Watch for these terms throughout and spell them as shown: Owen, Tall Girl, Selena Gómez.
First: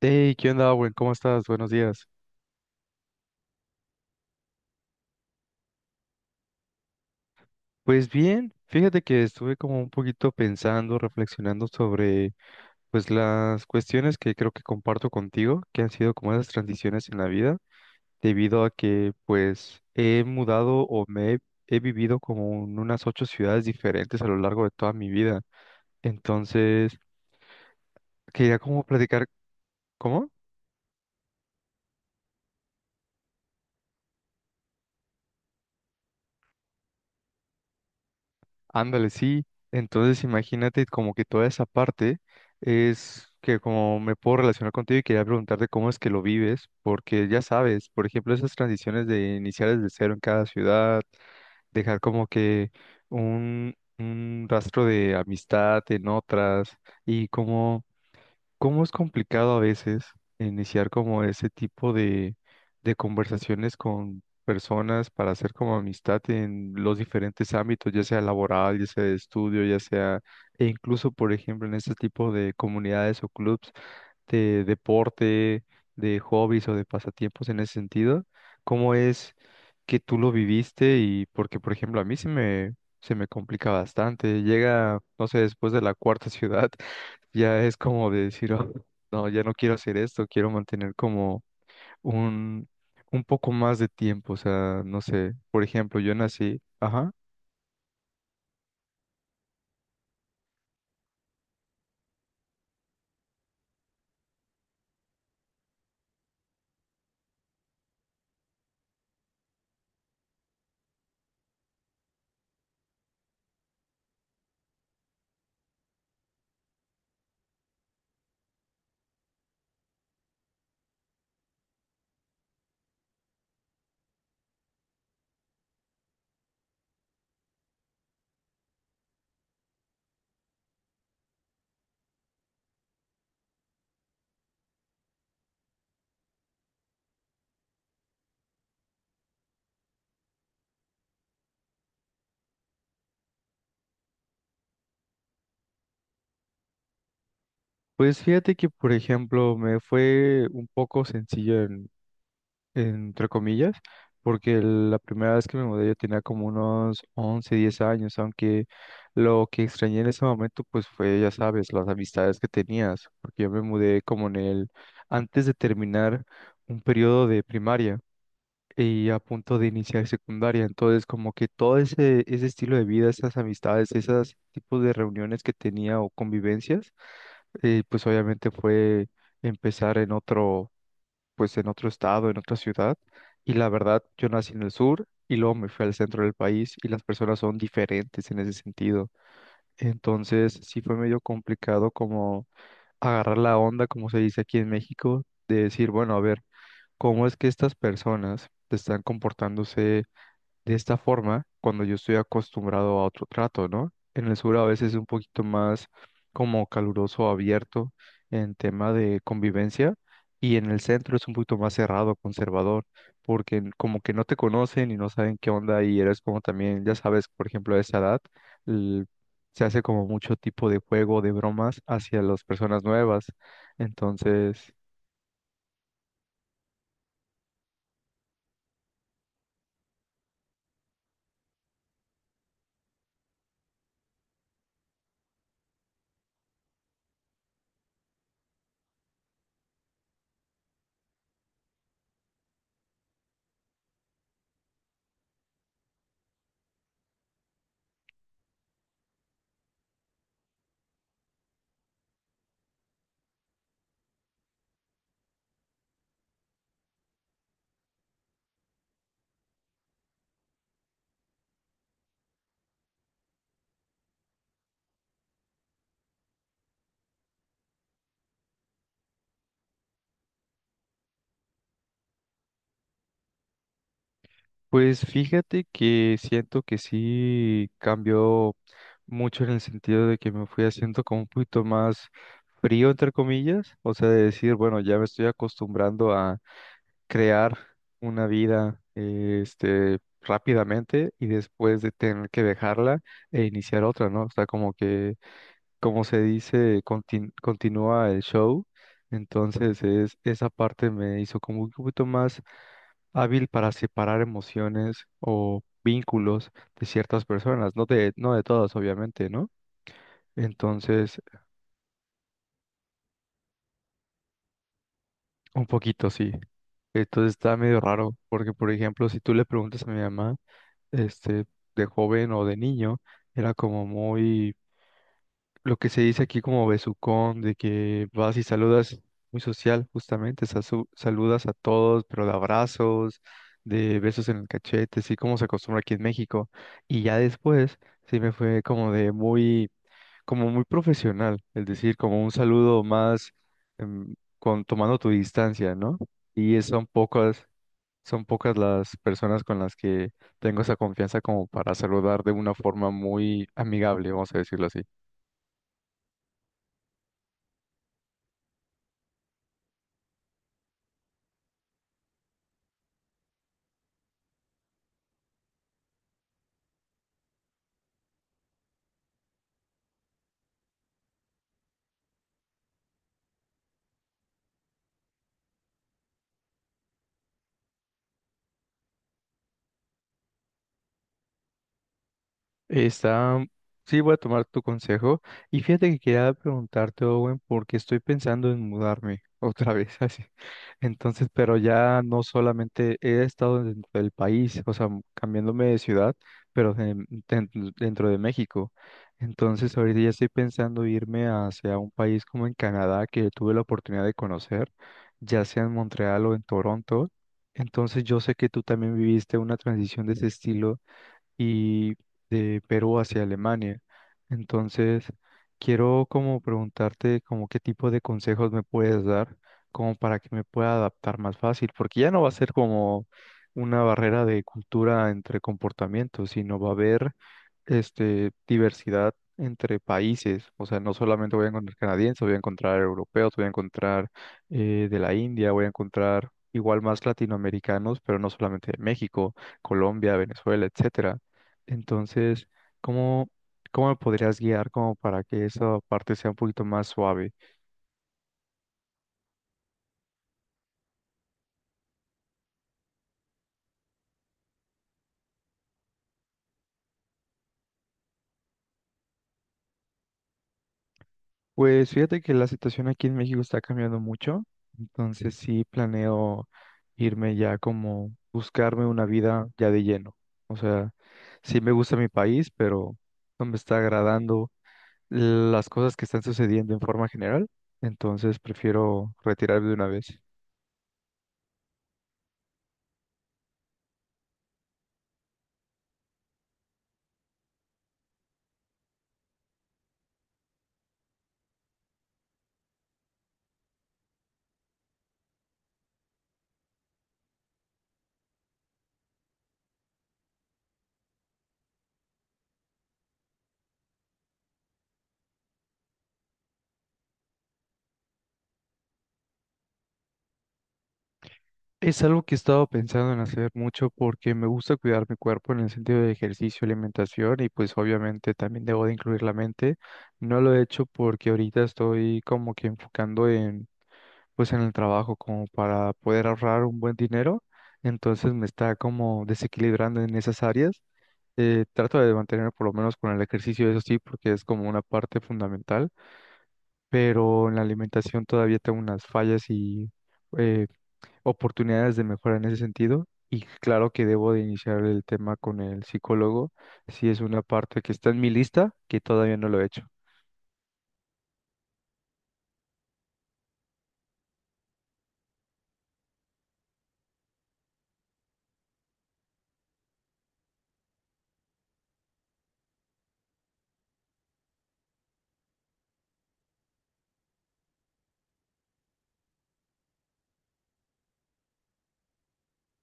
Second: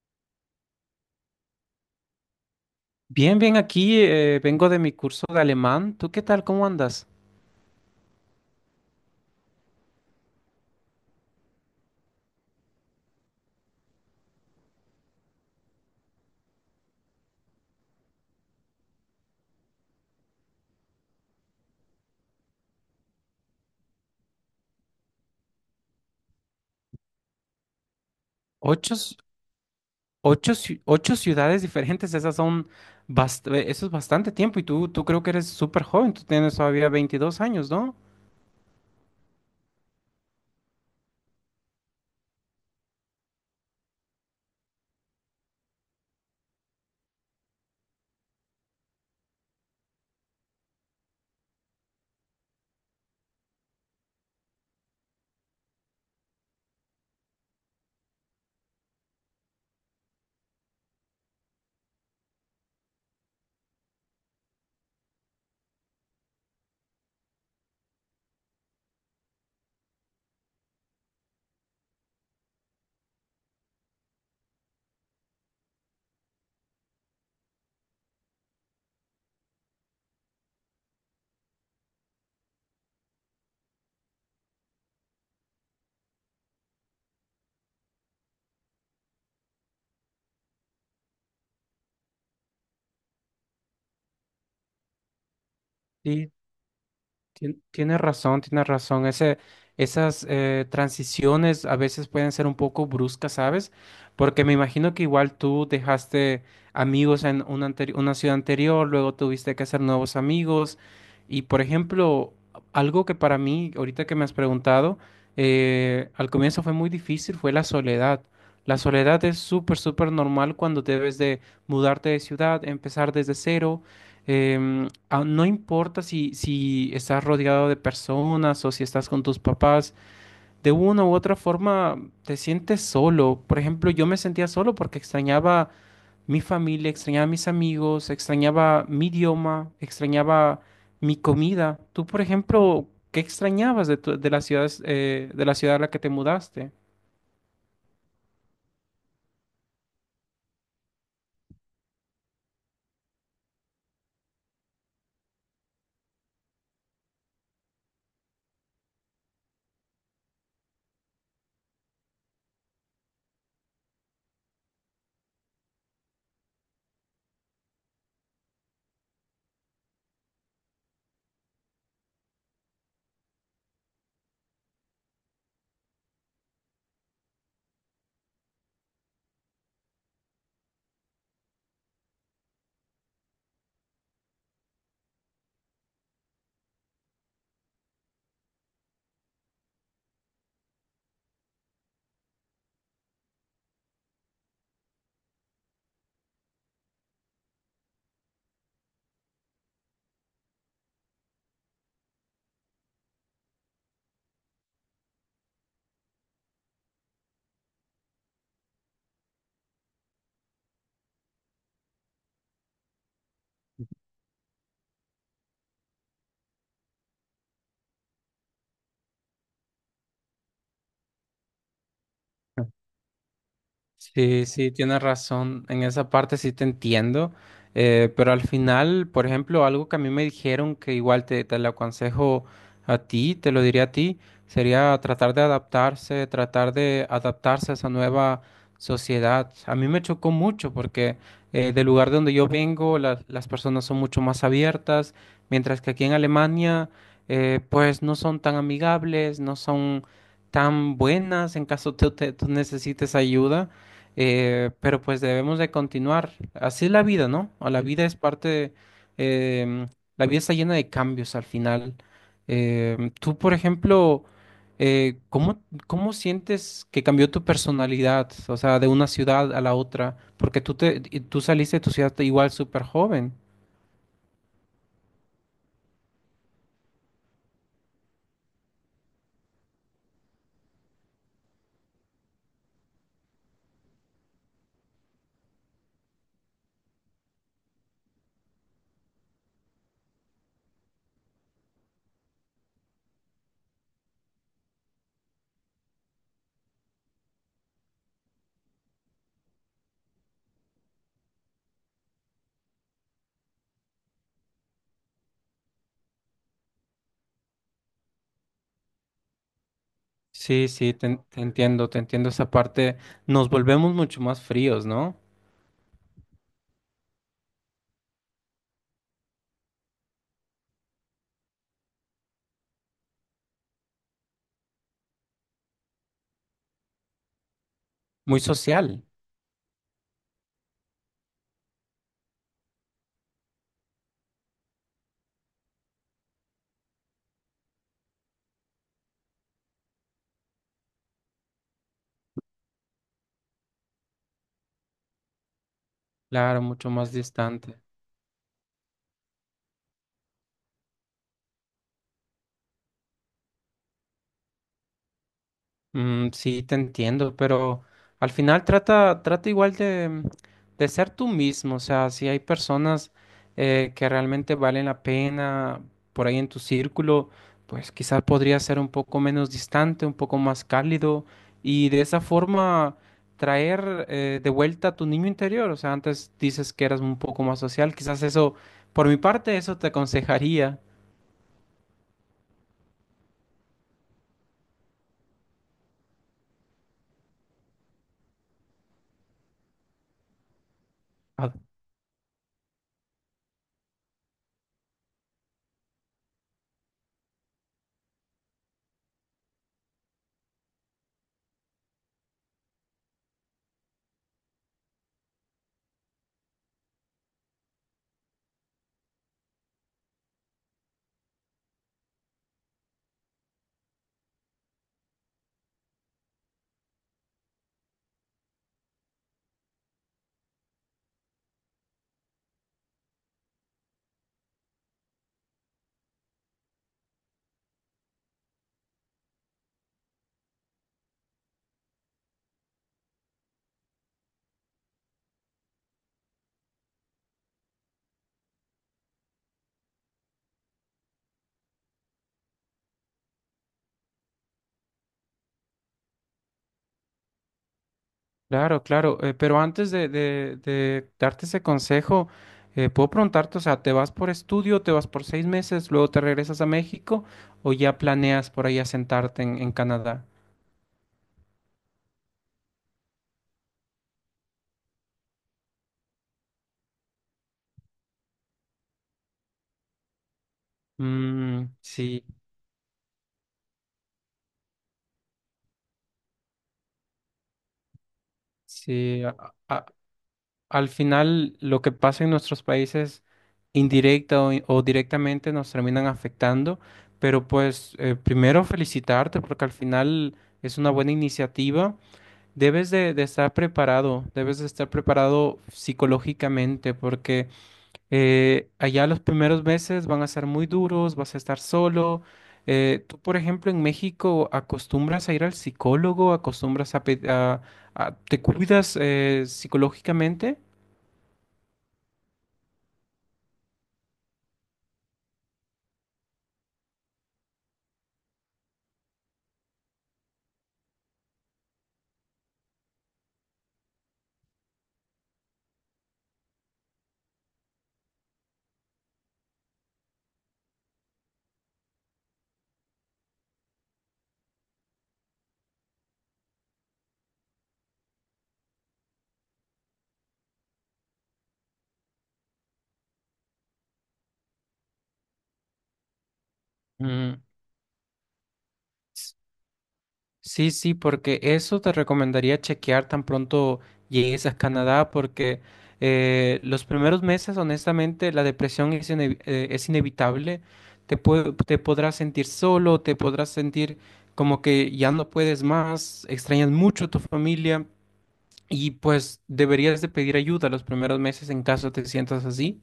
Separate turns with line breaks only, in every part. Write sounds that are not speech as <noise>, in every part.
Hey, ¿qué onda, buen? ¿Cómo estás? Buenos días.
Bien, bien, aquí vengo de mi curso de alemán. ¿Tú qué tal? ¿Cómo andas?
Pues bien, fíjate que estuve como un poquito pensando, reflexionando sobre pues las cuestiones que creo que comparto contigo, que han sido como esas transiciones en la vida, debido a que pues he mudado o he vivido como en unas 8 ciudades diferentes a lo largo de toda mi vida. Entonces, quería como
Ocho,
platicar, ¿cómo?
ocho ciudades diferentes, esas son eso es bastante tiempo y tú creo que eres súper joven, tú tienes todavía 22 años, ¿no?
Ándale, sí. Entonces imagínate como que toda esa parte es que como me puedo relacionar contigo y quería preguntarte cómo es que lo vives, porque ya sabes, por ejemplo, esas transiciones de iniciar desde cero en cada ciudad, dejar como que un rastro de amistad en otras y como ¿cómo es complicado a veces iniciar como ese tipo de conversaciones con personas para hacer como amistad en los diferentes ámbitos, ya sea laboral, ya sea de estudio, ya sea, e incluso, por ejemplo, en este tipo de comunidades o clubs, de deporte, de hobbies o de pasatiempos en ese sentido? ¿Cómo es que tú lo viviste? Y porque, por ejemplo, a mí se me complica bastante. Llega, no sé, después de la cuarta ciudad, <laughs> ya es como de decir, "Oh, no, ya no quiero hacer esto, quiero mantener como un, un poco más de tiempo". O sea, no sé, por ejemplo, yo
Sí.
nací, ajá.
Tienes razón, tienes razón. Esas transiciones a veces pueden ser un poco bruscas, ¿sabes? Porque me imagino que igual tú dejaste amigos en una ciudad anterior, luego tuviste que hacer nuevos amigos. Y por ejemplo, algo que para mí, ahorita que me has preguntado, al comienzo fue muy difícil, fue la soledad. La soledad es súper, súper normal cuando debes de mudarte de ciudad, empezar desde cero. em, no importa si estás rodeado de personas o si estás con tus papás, de una u otra forma te sientes solo. Por ejemplo, yo me sentía solo porque extrañaba mi familia, extrañaba mis amigos, extrañaba mi idioma, extrañaba mi comida. Tú, por ejemplo, ¿qué extrañabas de las ciudades, de la ciudad a la que te mudaste?
Pues fíjate que, por ejemplo, me fue un poco sencillo entre comillas, porque la primera vez que me mudé yo tenía como unos 11 10 años, aunque lo que extrañé en ese momento pues fue, ya sabes, las amistades que tenías, porque yo me mudé como antes de terminar un periodo de primaria y a punto de iniciar secundaria, entonces como que todo ese estilo de vida, esas amistades, esos tipos de reuniones que tenía o convivencias, pues obviamente fue empezar en otro pues en otro estado, en otra ciudad, y la verdad, yo nací en el sur y luego me fui al centro del país y las personas son diferentes en ese sentido. Entonces, sí fue medio complicado como agarrar la onda, como se dice aquí en México, de decir, bueno, a ver, ¿cómo es que estas personas están comportándose? De esta forma, cuando yo estoy acostumbrado a otro trato, ¿no? En el sur a veces es un poquito más como caluroso, abierto en tema de convivencia y en el centro es un poquito más cerrado, conservador, porque como que no te conocen y no saben qué onda y eres como también, ya sabes, por ejemplo, a esa edad l- se hace como mucho tipo de juego, de bromas hacia las personas nuevas.
Sí, sí,
Entonces...
tienes razón. En esa parte sí te entiendo. Pero al final, por ejemplo, algo que a mí me dijeron que igual te lo aconsejo a ti, te lo diría a ti, sería tratar de adaptarse a esa nueva sociedad. A mí me chocó mucho porque del lugar de donde yo vengo, las personas son mucho más abiertas, mientras que aquí en Alemania, pues no son tan amigables, no son tan buenas en caso tú necesites ayuda. Pero pues debemos de continuar. Así es la vida, ¿no? O la. Sí. Vida es parte de, em, la vida está llena de cambios al final. Tú, por ejemplo, ¿cómo, cómo sientes que cambió tu personalidad? O sea, de una ciudad a la otra. Porque y tú saliste de tu ciudad igual súper joven.
Pues fíjate que siento que sí cambió mucho en el sentido de que me fui haciendo como un poquito más frío, entre comillas, o sea, de decir, bueno, ya me estoy acostumbrando a crear una vida, rápidamente y después de tener que dejarla e iniciar otra, ¿no? O sea, como que, como se dice, continúa el show, entonces es, esa parte me hizo como un poquito más hábil para separar emociones o vínculos de ciertas personas, no no de todas, obviamente, ¿no?
Sí, sí,
Entonces,
te entiendo esa parte. Nos volvemos mucho más fríos, ¿no?
un poquito sí. Entonces está medio raro, porque por ejemplo, si tú le preguntas a mi mamá, este, de joven o de niño, era como muy lo que se dice aquí como besucón, de que vas
Muy
y saludas
social.
muy social, justamente, saludas a todos, pero de abrazos, de besos en el cachete, así como se acostumbra aquí en México. Y ya después, sí me fue como de muy, como muy profesional, es decir, como un saludo más em, con, tomando tu distancia, ¿no?
Claro,
Son
mucho más
pocas,
distante.
son pocas las personas con las que tengo esa confianza como para saludar de una forma muy amigable, vamos a decirlo así.
Mm, sí, te entiendo, pero al final trata igual de ser tú mismo. O sea, si hay personas que realmente valen la pena por ahí en tu círculo, pues quizás podría ser un poco menos distante, un poco más cálido y de esa forma traer de vuelta a tu niño interior. O sea, antes dices que eras un poco más social, quizás eso, por mi parte, eso te aconsejaría.
Está, sí, voy a tomar tu consejo. Y fíjate que quería preguntarte, Owen, porque estoy pensando en mudarme otra vez, <laughs> así. Entonces, pero ya no solamente he estado dentro del país, o sea, cambiándome de ciudad, pero den- dentro de México. Entonces, ahorita ya estoy pensando irme hacia un país como en Canadá, que tuve la oportunidad de conocer, ya sea en Montreal o en Toronto. Entonces, yo sé que tú también viviste una transición de ese estilo y de Perú hacia Alemania. Entonces, quiero como preguntarte como qué tipo de consejos me puedes dar como para que me pueda adaptar más fácil, porque ya no va a ser como una barrera de cultura entre comportamientos, sino va a haber este, diversidad entre países. O sea, no solamente voy a encontrar canadienses, voy a encontrar europeos, voy a encontrar de la India, voy a encontrar igual más latinoamericanos, pero no solamente de México, Colombia, Venezuela, etcétera. Entonces, ¿cómo, ¿cómo me podrías guiar como para que esa parte sea un poquito más suave?
Claro, claro, pero antes de darte ese consejo, puedo preguntarte, o sea, ¿te vas por estudio, te vas por 6 meses, luego te regresas a México o ya planeas por ahí asentarte en Canadá?
Pues fíjate que la situación aquí en México está cambiando mucho, entonces sí planeo irme ya como buscarme una vida ya de lleno. O sea, sí
Mm,
me gusta mi
sí,
país, pero no me está agradando las cosas que están sucediendo en forma general, entonces prefiero
sí,
retirarme de una vez.
al final lo que pasa en nuestros países indirecta o directamente nos terminan afectando, pero pues primero felicitarte porque al final es una buena iniciativa. Debes de estar preparado, debes de estar preparado psicológicamente porque allá los primeros meses van a ser muy duros, vas a estar solo. Tú, por ejemplo, en México acostumbras a ir al psicólogo, acostumbras a, pe- a- te cuidas psicológicamente.
Es algo que he estado pensando en hacer mucho porque me gusta cuidar mi cuerpo en el sentido de ejercicio, alimentación y pues obviamente también debo de incluir la mente. No lo he hecho porque ahorita estoy como que enfocando en pues en el trabajo como para poder ahorrar un buen dinero, entonces me está como desequilibrando en esas áreas. Trato de mantenerme por lo menos con el ejercicio, eso sí, porque es como una parte fundamental, pero en la alimentación todavía tengo unas fallas y... eh, oportunidades de mejora en ese sentido. Y claro que debo de iniciar el tema con el psicólogo, si es una
Mm.
parte que está en mi lista, que todavía no lo he hecho.
Sí, sí, porque eso te recomendaría chequear tan pronto llegues a Canadá, porque los primeros meses, honestamente, la depresión es inevitable. Te podrás sentir solo, te podrás sentir como que ya no puedes más, extrañas mucho a tu familia y pues deberías de pedir ayuda los primeros meses en caso te sientas así.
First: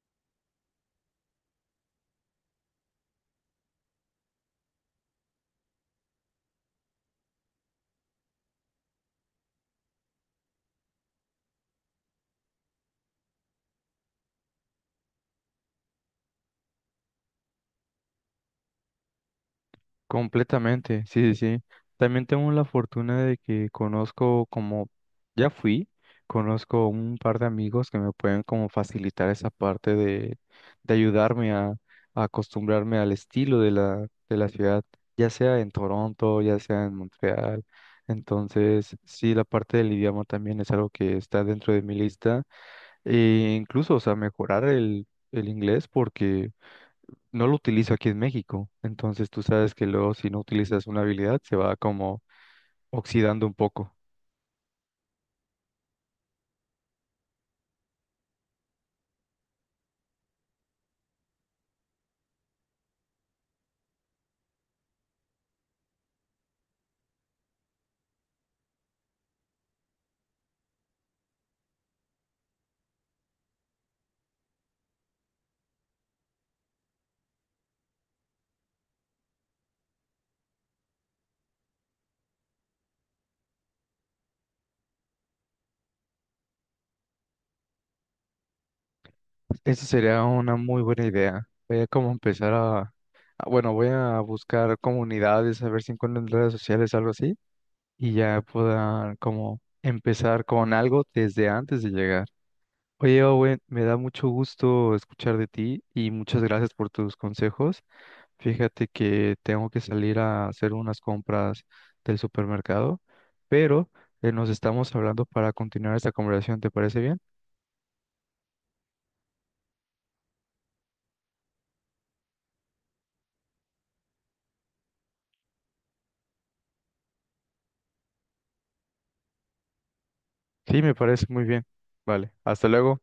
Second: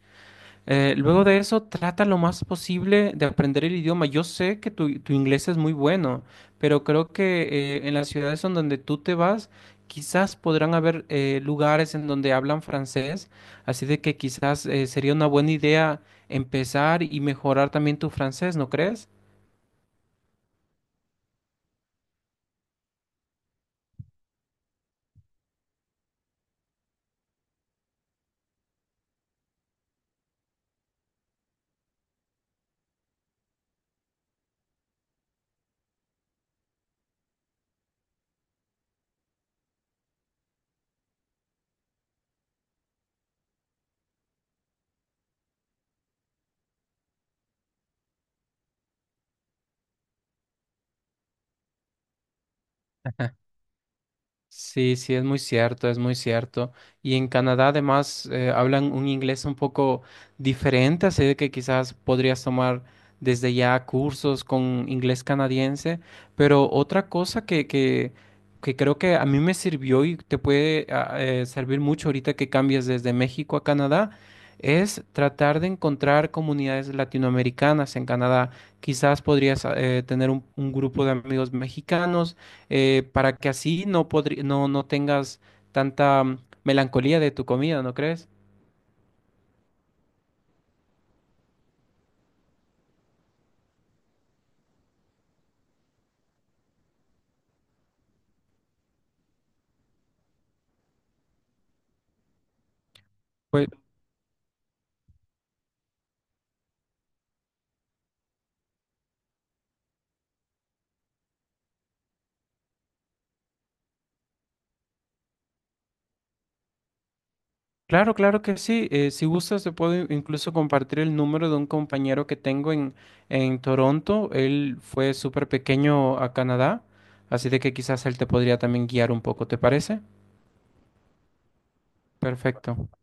Luego de eso, trata lo más posible de aprender el idioma. Yo sé que tu inglés es muy bueno, pero creo que en las ciudades en donde tú te vas, quizás podrán haber lugares en donde hablan francés, así de que quizás sería una buena idea empezar y mejorar también tu francés, ¿no crees?
Completamente, sí, sí, sí. También tengo la fortuna de que conozco como, ya fui, conozco un par de amigos que me pueden como facilitar esa parte de ayudarme a acostumbrarme al estilo de de la ciudad, ya sea en Toronto, ya sea en Montreal. Entonces, sí, la parte del idioma también es algo que está dentro de mi lista. E incluso, o sea, mejorar el inglés porque no lo utilizo aquí en México. Entonces tú sabes que luego si no utilizas una habilidad se va como
<laughs>
oxidando un poco.
Sí, sí, es muy cierto, es muy cierto. Y en Canadá además hablan un inglés un poco diferente, así de que quizás podrías tomar desde ya cursos con inglés canadiense. Pero otra cosa que creo que a mí me sirvió y te puede servir mucho ahorita que cambies desde México a Canadá es tratar de encontrar comunidades latinoamericanas en Canadá. Quizás podrías tener un grupo de amigos mexicanos para que así no, no tengas tanta mm, melancolía de tu comida, ¿no crees?
Esa sería una muy buena idea. Voy a como empezar a, bueno, voy a buscar comunidades, a ver si encuentro en redes sociales algo así y ya pueda como empezar con algo desde antes de llegar. Oye, Owen,
Pues
me da mucho gusto escuchar de ti y muchas gracias por tus consejos. Fíjate que tengo que salir a hacer unas compras del supermercado, pero nos estamos hablando para continuar esta conversación. ¿Te parece bien?
claro, claro que sí. Si gustas, te puedo incluso compartir el número de un compañero que tengo en Toronto. Él fue súper pequeño a Canadá, así de que quizás él te podría también guiar un poco, ¿te parece?
Sí, me parece muy bien. Vale, hasta
Perfecto.
luego.